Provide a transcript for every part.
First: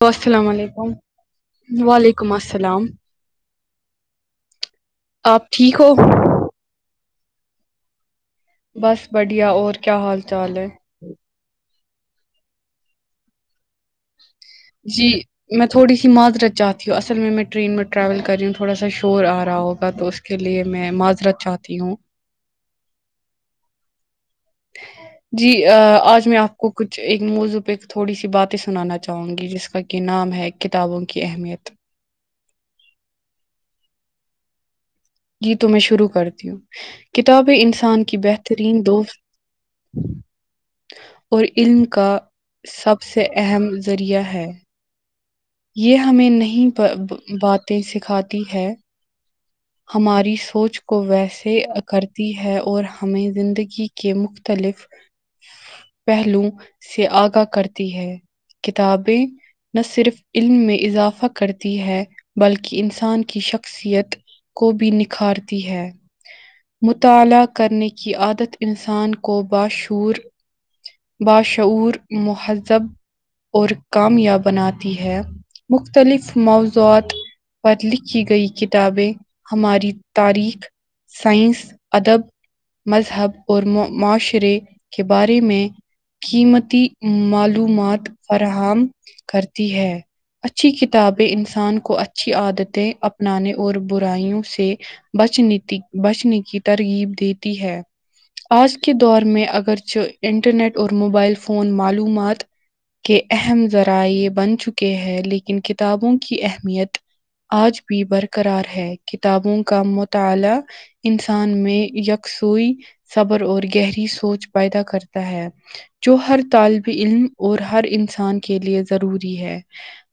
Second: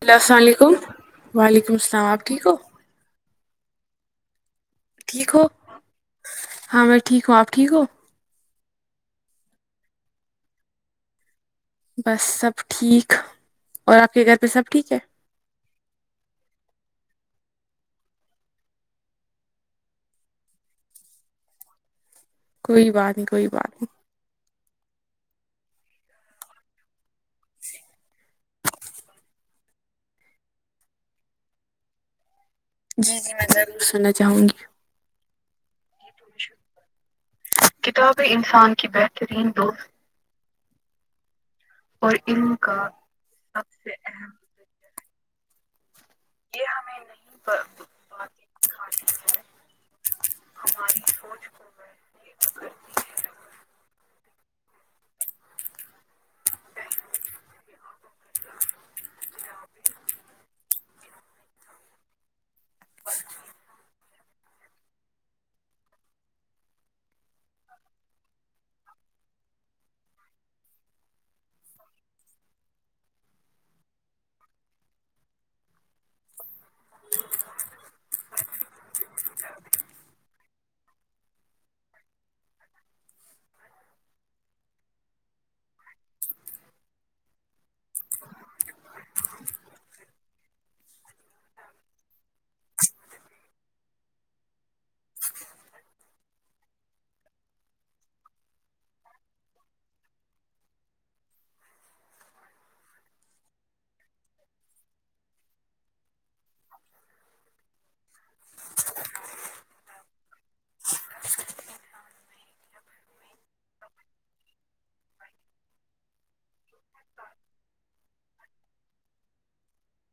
Hello السلام علیکم وعلیکم السلام آپ وعلیکم ٹھیک ہو السلام ٹھیک ہو ہاں میں ٹھیک ہوں آپ ٹھیک ہو بس بڑھیا اور کیا حال چال ہے بس سب ٹھیک اور آپ کے گھر پہ سب ٹھیک ہے جی میں تھوڑی سی معذرت چاہتی ہوں اصل میں میں ٹرین میں ٹریول کر رہی ہوں تھوڑا سا شور آ رہا ہوگا تو اس اس کے لیے میں معذرت چاہتی ہوں کوئی بات نہیں کوئی بات نہیں جی آج میں آپ کو کچھ ایک موضوع پہ تھوڑی سی بات سنانا چاہوں گی جس کا کہ نام ہے کتابوں کی اہمیت جی جی میں ضرور سننا چاہوں گی جی تو میں شروع کرتی ہوں کتابیں انسان کی بہترین دوست اور علم کا سب سے اہم ذریعہ ہے یہ ہمیں نہیں با باتیں سکھاتی ہے ہماری سوچ کو ویسے کرتی ہے اور ہمیں زندگی کے مختلف پہلو سے آگاہ کرتی ہے کتابیں نہ صرف علم میں اضافہ کرتی ہے بلکہ انسان کی شخصیت کو بھی نکھارتی ہے مطالعہ کرنے کی عادت انسان کو باشور باشعور مہذب اور کامیاب بناتی ہے مختلف موضوعات پر لکھی گئی کتابیں ہماری تاریخ سائنس ادب مذہب اور معا معاشرے کے بارے میں قیمتی معلومات فراہم کرتی ہے اچھی کتابیں انسان کو اچھی عادتیں اپنانے اور بر برایوں سے بچنے تی بچنے کی ترغیب دیتی ہے آج کے دور میں اگرچہ انٹرنیٹ اور موبائل فون معلومات کے اہم ذرائع یہ بن چکے ہیں لیکن کتنے کتابوں کی اہمیت آج بھی برقرار ہے کتابوں کا مطالعہ انسان میں یکسوئی صبر اور گہری سوچ پیدا کرتا ہے جو ہر طالب علم اور ہر انسان کے لیے ضروری ہے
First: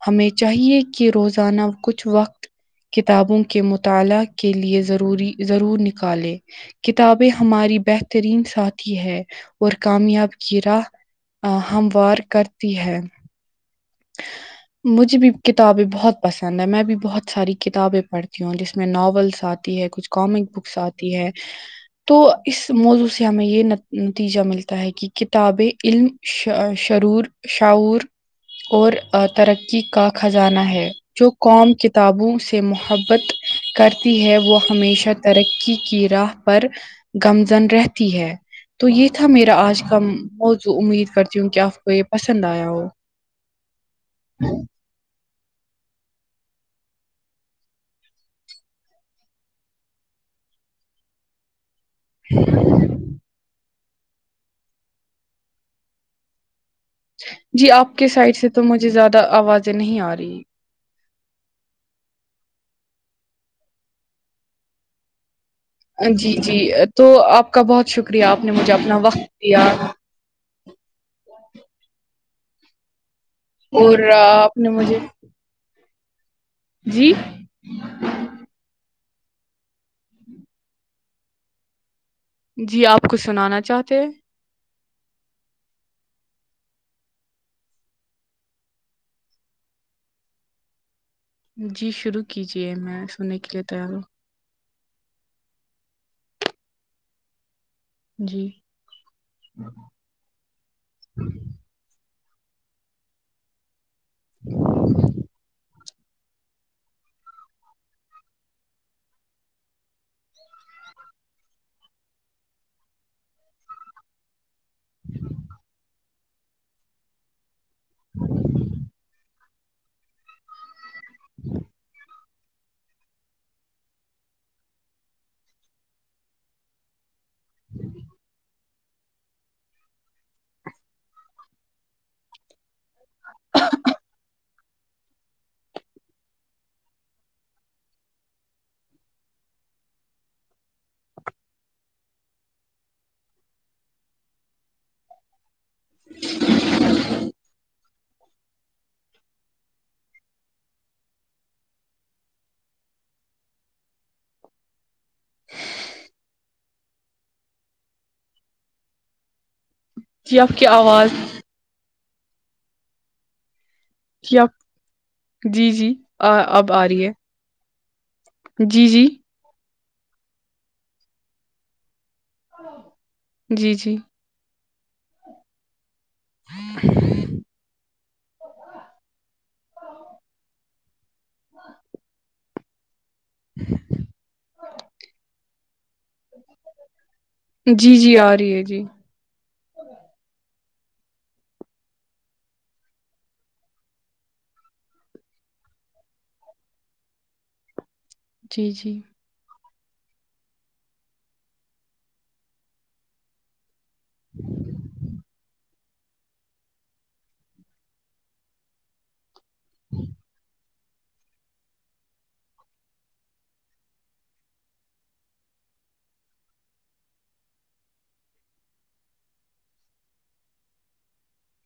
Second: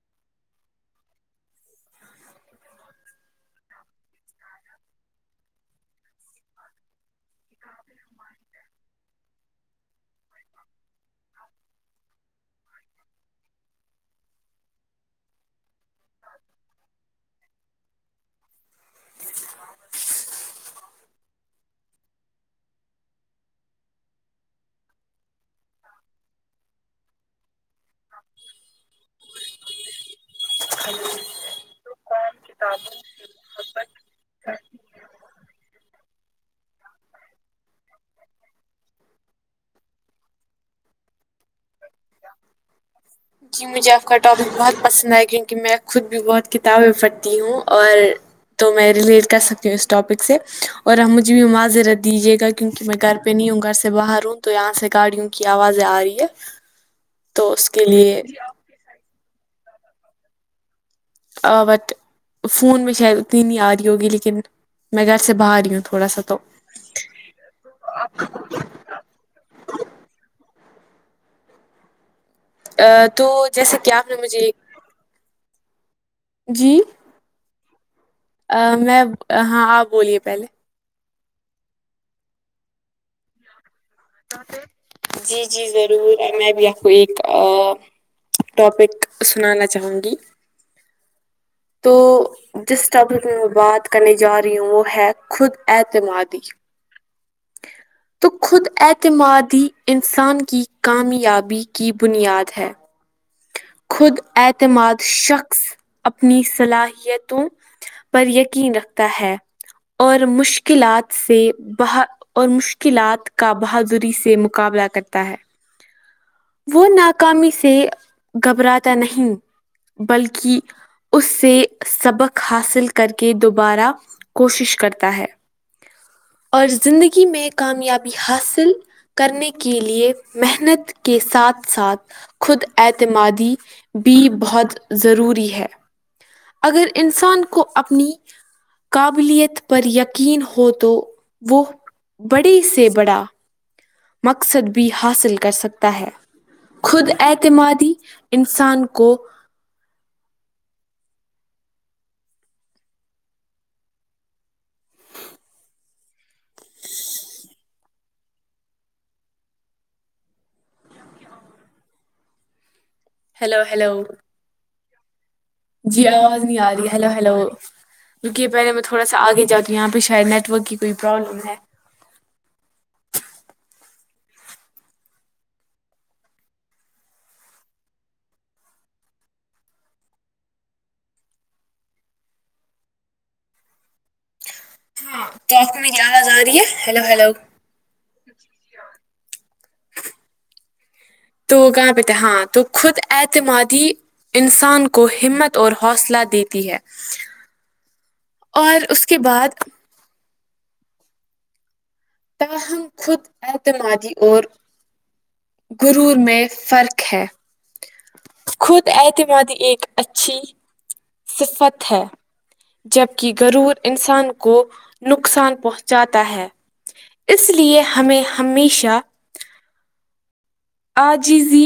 ہمیں چاہیے کہ روزانہ کچھ وقت کتابوں کے مطالعہ کے لیے ضروری ضرور نکالیں کتابیں ہماری بہترین ساتھی ہے اور کامیاب کی راہ آ ہموار کرتی ہے مجھے بھی کتابیں بہت پسند ہے میں بھی بہت ساری کتابیں پڑھتی ہوں جس میں ناولس آتی ہے کچھ کامک بکس آتی ہے تو اس موضوع سے ہمیں یہ نتیجہ ملتا ہے کہ کتابیں علم شا شرور شعور اور آ ترقی کا کھجانا ہے جو قوم کتابوں سے محبت کرتی ہے وہ ہمیشہ ترقی کی راہ پر گمزن رہتی ہے تو یہ تھا میرا آج کہ موضوع امید کرتی ہوں کہ آپ کو یہ پسند آیا ہو جی مجھے آپ کا ٹاپک بہت پسند آئے کیونکہ میں خود بھی بہت کتابیں پڑھتی ہوں اور تو میں ریلیٹ کر سکتی ہوں اس ٹاپک سے اور مجھے بھی معذرت دیجیے گا کیونکہ میں گھر پہ نہیں ہوں گھر سے باہر ہوں تو یہاں سے گاڑیوں کی آواز آ رہی ہے تو اس جی آپ کے سائڈ سے لیے تو مجھے زیادہ آوازیں نہیں آ رہی آواز فون میں شاید اتنی نہیں آ رہی ہوگی لیکن میں گھر سے باہر ہی ہوں تھوڑا سا جی تو جی تو آپ کا بہت شکریہ آپ نے مجھے اپنا وقت دیا ا تو جیسے کہ اور آپ نے مجھے نے مجھے جی آ میں ہاں آپ بولیے پہلے جی آپ کچھ سنانا چاہتے ہیں جی جی ضرور میں بھی آپ کو ایک آ ٹاپک سنانا چاہوں گی جی تو شروع کیجیے جس میں ٹاپک سننے کے لیے بات تیار ہوں کرنے جا رہی ہوں وہ ہے خود اعتمادی تو جی خود اعتمادی انسان کی کامیابی کی بنیاد ہے خود اعتماد شخص اپنی صلاحیتوں پر یقین رکھتا ہے اور مشکلات سے بہت اور مشکلات کا بہادری سے مقابلہ کرتا ہے وہ ناکامی سے گھبراتا نہیں بلکہ اس سے سبق حاصل کر کے دوبارہ کوشش کرتا ہے اور زندگی مشکل میں کامیابی حاصل کرنے کے لیے محنت کے ساتھ ساتھ خود اعتمادی بھی بہت ضروری ہے اگر انسان کو اپنی قابلیت پر یقین ہو تو وہ بڑی سے بڑا مقصد بھی حاصل کر سکتا ہے خود اعتمادی انسان کو [inaudible] [inaudible] جی آپ کی آواز ہیلو ہیلو جی آپ جی آواز نہیں آ رہی ہے ہلو ہیلو رکیے پہلے میں جی تھوڑا جی سا آگے جاتا یہاں پہ شاید نیٹ ورک کی کوئی پرابلم ہے جی جی [inaudible] ہاں تو آپ کو میری آواز آ رہی ہے ہیلو ہیلو جی جی آ رہی ہے جی تو کہاں پہ تھے ہاں تو خود اعتمادی انسان کو ہمت اور حوصلہ دیتی ہے جی اور جی اس کے بعد تاہم خود اعتمادی اور غرور میں فرق ہے خود اعتمادی ایک اچھی صفت ہے جبکہ غرور انسان کو نقصان پہنچاتا ہے اس لیے ہمیں ہمیشہ عاجزی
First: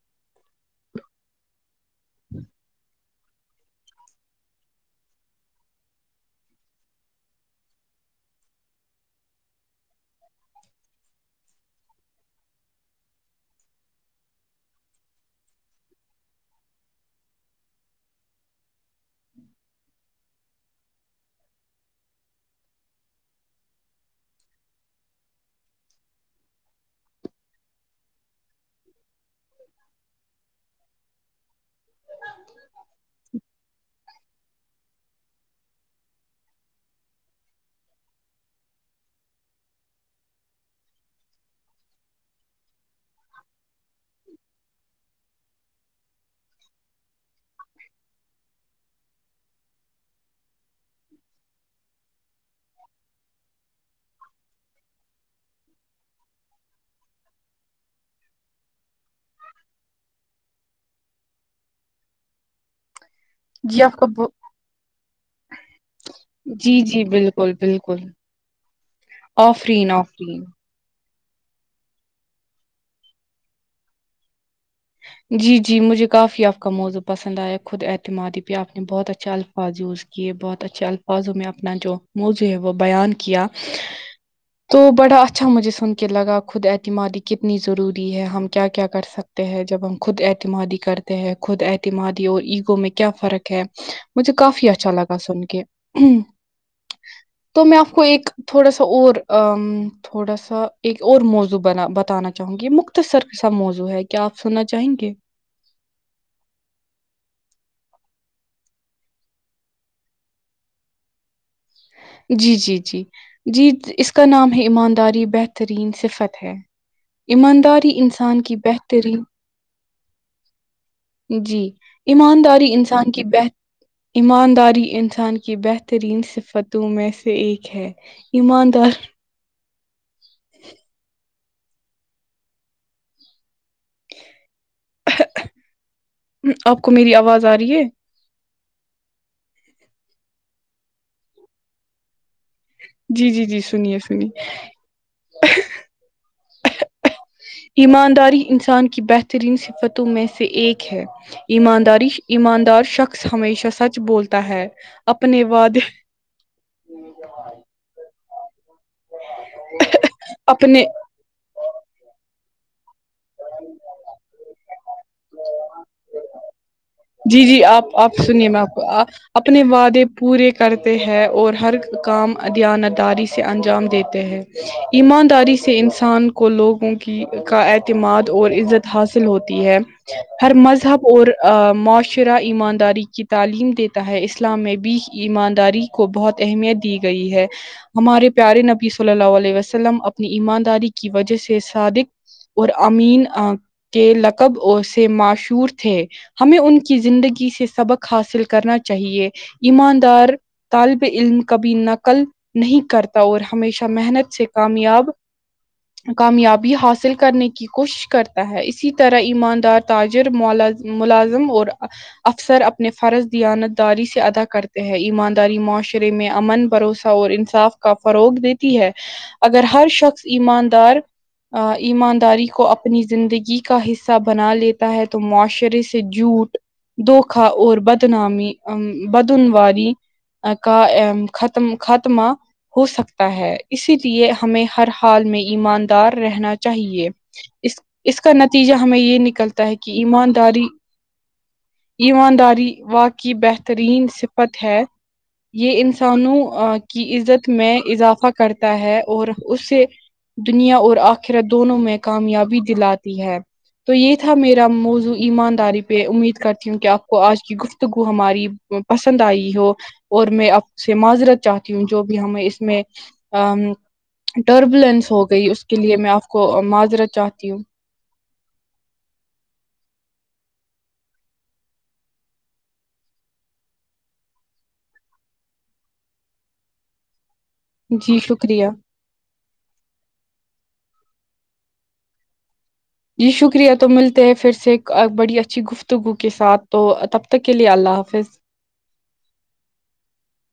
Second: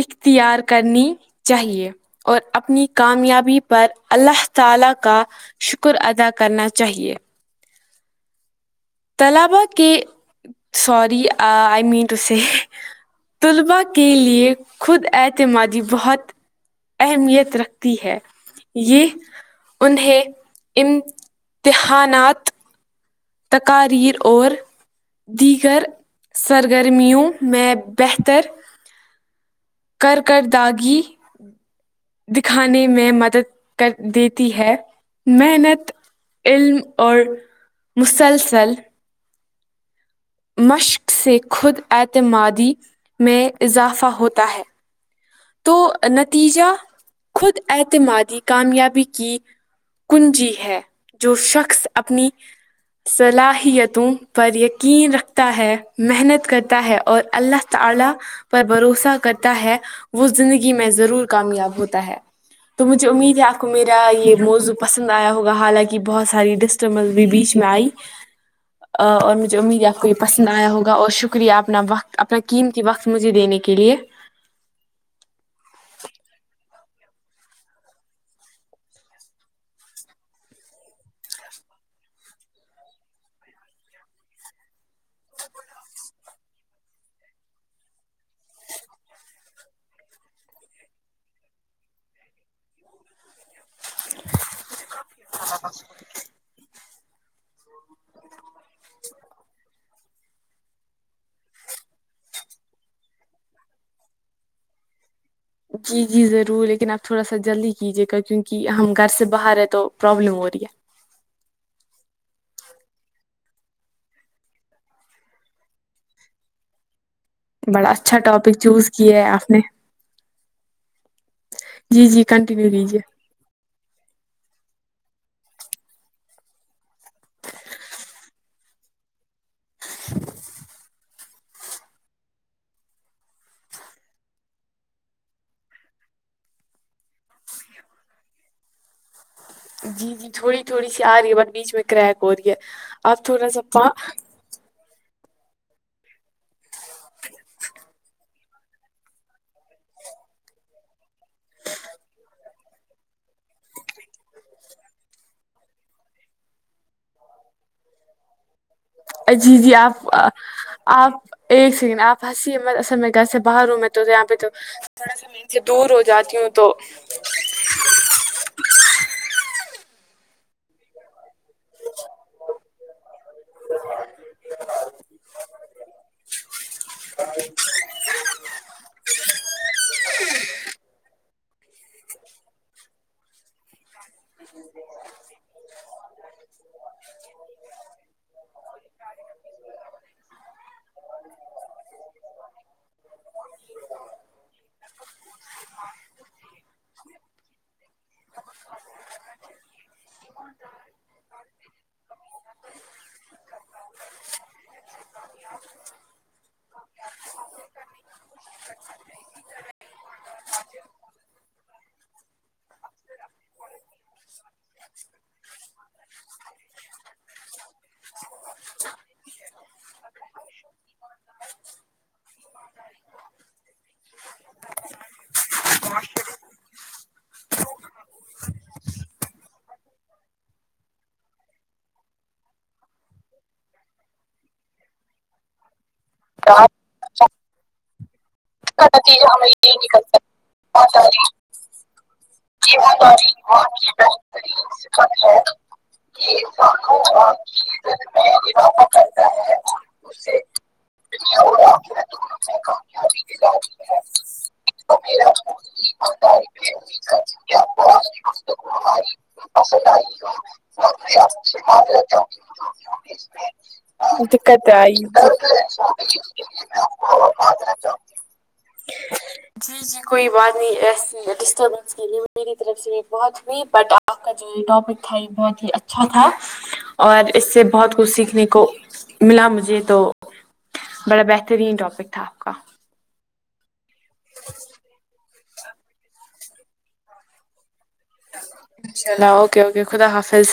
اختیار کرنی چاہیے اور اپنی کامیابی پر اللہ تعالی کا شکر ادا کرنا چاہیے طلابا کے سوری آئی مین ٹو سے طلباء کے لیے خود اعتمادی بہت اہمیت رکھتی ہے یہ انہیں امتحانات تقاریر اور دیگر سرگرمیوں میں بہتر کر کرداگی دکھانے میں مدد کر دیتی ہے محنت علم اور مسلسل مشق سے خود اعتمادی میں اضافہ ہوتا ہے تو نتیجہ خود اعتمادی کامیابی کی کنجی ہے جو شخص اپنی صلاحیتوں پر یقین رکھتا ہے محنت کرتا ہے اور اللہ تعالی پر بھروسہ کرتا ہے وہ زندگی میں ضرور کامیاب ہوتا ہے تو مجھے امید ہے آپ کو جی میرا کا یہ موضوع پسند آیا ہوگا حالانکہ بہت ساری جی جی ڈسٹربنس بھی بالکل بیچ میں آئی بالکل اور مجھے امید آفرین آپ کو یہ آفرین پسند آیا ہوگا اور شکریہ آپ نا وقت اپنا قیمتی وقت مجھے دینے کے لیے جی جی مجھے کافی آپ کا موضوع پسند آیا خود اعتمادی پہ آپ نے بہت اچھا الفاظ یوز کیے بہت اچھے الفاظوں میں اپنا جو موضوع ہے وہ بیان کیا تو بڑا اچھا مجھے سن کے لگا خود اعتمادی کتنی ضروری ہے ہم کیا کیا کر سک تے ہے جب ہم خود اعتمادی کرتے ہیں خود اعتمادی اور ایگو میں کیا فرق ہے مجھ کافی اچھا لگا سن کہ تو میں آپ کو ایک تھوڑا سا اور تھوڑا سا ایک اور موضوع بنا بتانا چاہوں گی یہ مختصرسا موضوع ہے کیا آپ سنا چاہیں گے جی جی ضرور لیکن آپ تھوڑا سا جلدی کیجیے گا کیونکہ ہم گھر سے باہر ہیں تو پروابلم ہو رہی ہے جی جی جی جی اس کا نام ہے ایمانداری بہترین صفت ہے بڑا ایمانداری اچھا انسان کی ٹاپک چوز کیا بہترین ہے آپ نے جی جی ایمانداری کنٹینیو کیجیے انسان کی بہت ایمانداری انسان کی بہترین صفتوں میں سے ایک ہے ایماندار آپ کو میری آواز آ رہی ہے جی جی تھوڑی تھوڑی سی آ رہی ہے بٹ بیچ میں کریک ہو رہی ہے اپ جی، جی، تھوڑا سا جی، پا سنیے، سنیے۔ ایمانداری انسان کی بہترین صفتوں میں سے ایک ہے ایمانداری ایماندار شخص ہمیشہ سچ بولتا ہے اپنے وعدے جی جی آپ اپنے آپ ایک سیکنڈ آپ ہنسیے مت گھر سے باہر ہوں میں تو یہاں پہ تو تھوڑا سا میں ان سے دور ہو جاتی ہوں تو جی جی آپ آپ سنیے میں آپ کو اپنے وعدے پورے کرتے ہیں اور ہر کام دیانت داری سے انجام دیتے ہیں ایمانداری سے انسان کو لوگوں کی کا اعتماد اور عزت حاصل ہوتی ہے ہر مذہب اور معاشرہ ایمانداری کی تعلیم دیتا ہے اسلام میں بھی ایمانداری کو بہت اہمیت دی گئی ہے ہمارے پیارے نبی صلی اللہ علیہ وسلم اپنی ایمانداری کی وجہ سے صادق اور امین کے لقب سے ماشور تھے ہمیں ان کی زندگی سے سبق حاصل کرنا چاہیے ایماندار طلب علم کبھی نقل نہیں کرتا اور ہمیشہ محنت سے کامیاب کامیابی حاصل کرنے کی کوشش کرتا ہے اسی طرح ایماندار تاجر مولا ملازم اور افسر اپنے فرض دیانت داری سے ادا کرتے ہیں ایمانداری معاشرے میں امن بھروسہ اور انصاف کا فروغ دیتی ہے اگر ہر شخص ایماندار ایمانداری کو اپنی زندگی کا حصہ بنا لیتا ہے تو معاشرے سے جھوٹ دھوکھا اور بدنامی بدنواری کا ا ختم ختمہ ہو سکتا ہے اسی لیے ہمیں ہر حال میں ایماندار رہنا کا چاہیے اس اس کا نتیجہ ہمیں یہ نتیجہ ہمیں نکلتا یہ ہے کہ نکل سکتا ایمانداری [unintelligible] یہ ہم داری وا کی بہترین صفت ہے یہ انسانوں یہ انسانوں کی اور عزت میں چیزوں اضافہ میں کرتا اضافہ ہے کرتا اور ہے، اس سے اس سے دنیا اور آخرہ دنیا اور دونوں میں آخرت دونوں میں کامیابی دلاتی کامیابی ہے دلاتی تو ہے۔ یہ تھا میرا دقت موضوع ایمانداری پہ امید کرتی ہوں کہ آپ کو آج کی گفتگو ہماری پسند آئی ہو اور میں آپ سے معذرت چاہتی ہوں جو بھی ہمیں اس میں ام آئی ٹربلینس ہو گئی اس کے لیے میں آپ کو معذرت چاہتی ہوں جی جی کوئی بات نہیں ایسی ڈسٹربس اس کے لیے میری طرف سے بھی بہت ہوئی بٹ آپ کا جو یہ ٹاپک تھا یہ بہت ہی اچھا تھا اور اس سے بہت کچھ جی سیکھنے شکریہ کو ملا مجھے تو بڑا بہترین ٹاپک تھا آپ کا جی شکریہ تو ملتے ہے پھر سے ایک بڑی اچھی گفت گو کے ساتھ تو تب تک کے لیے اللہ حافظ انشاء اللہ اوکے اوکے خدا حافظ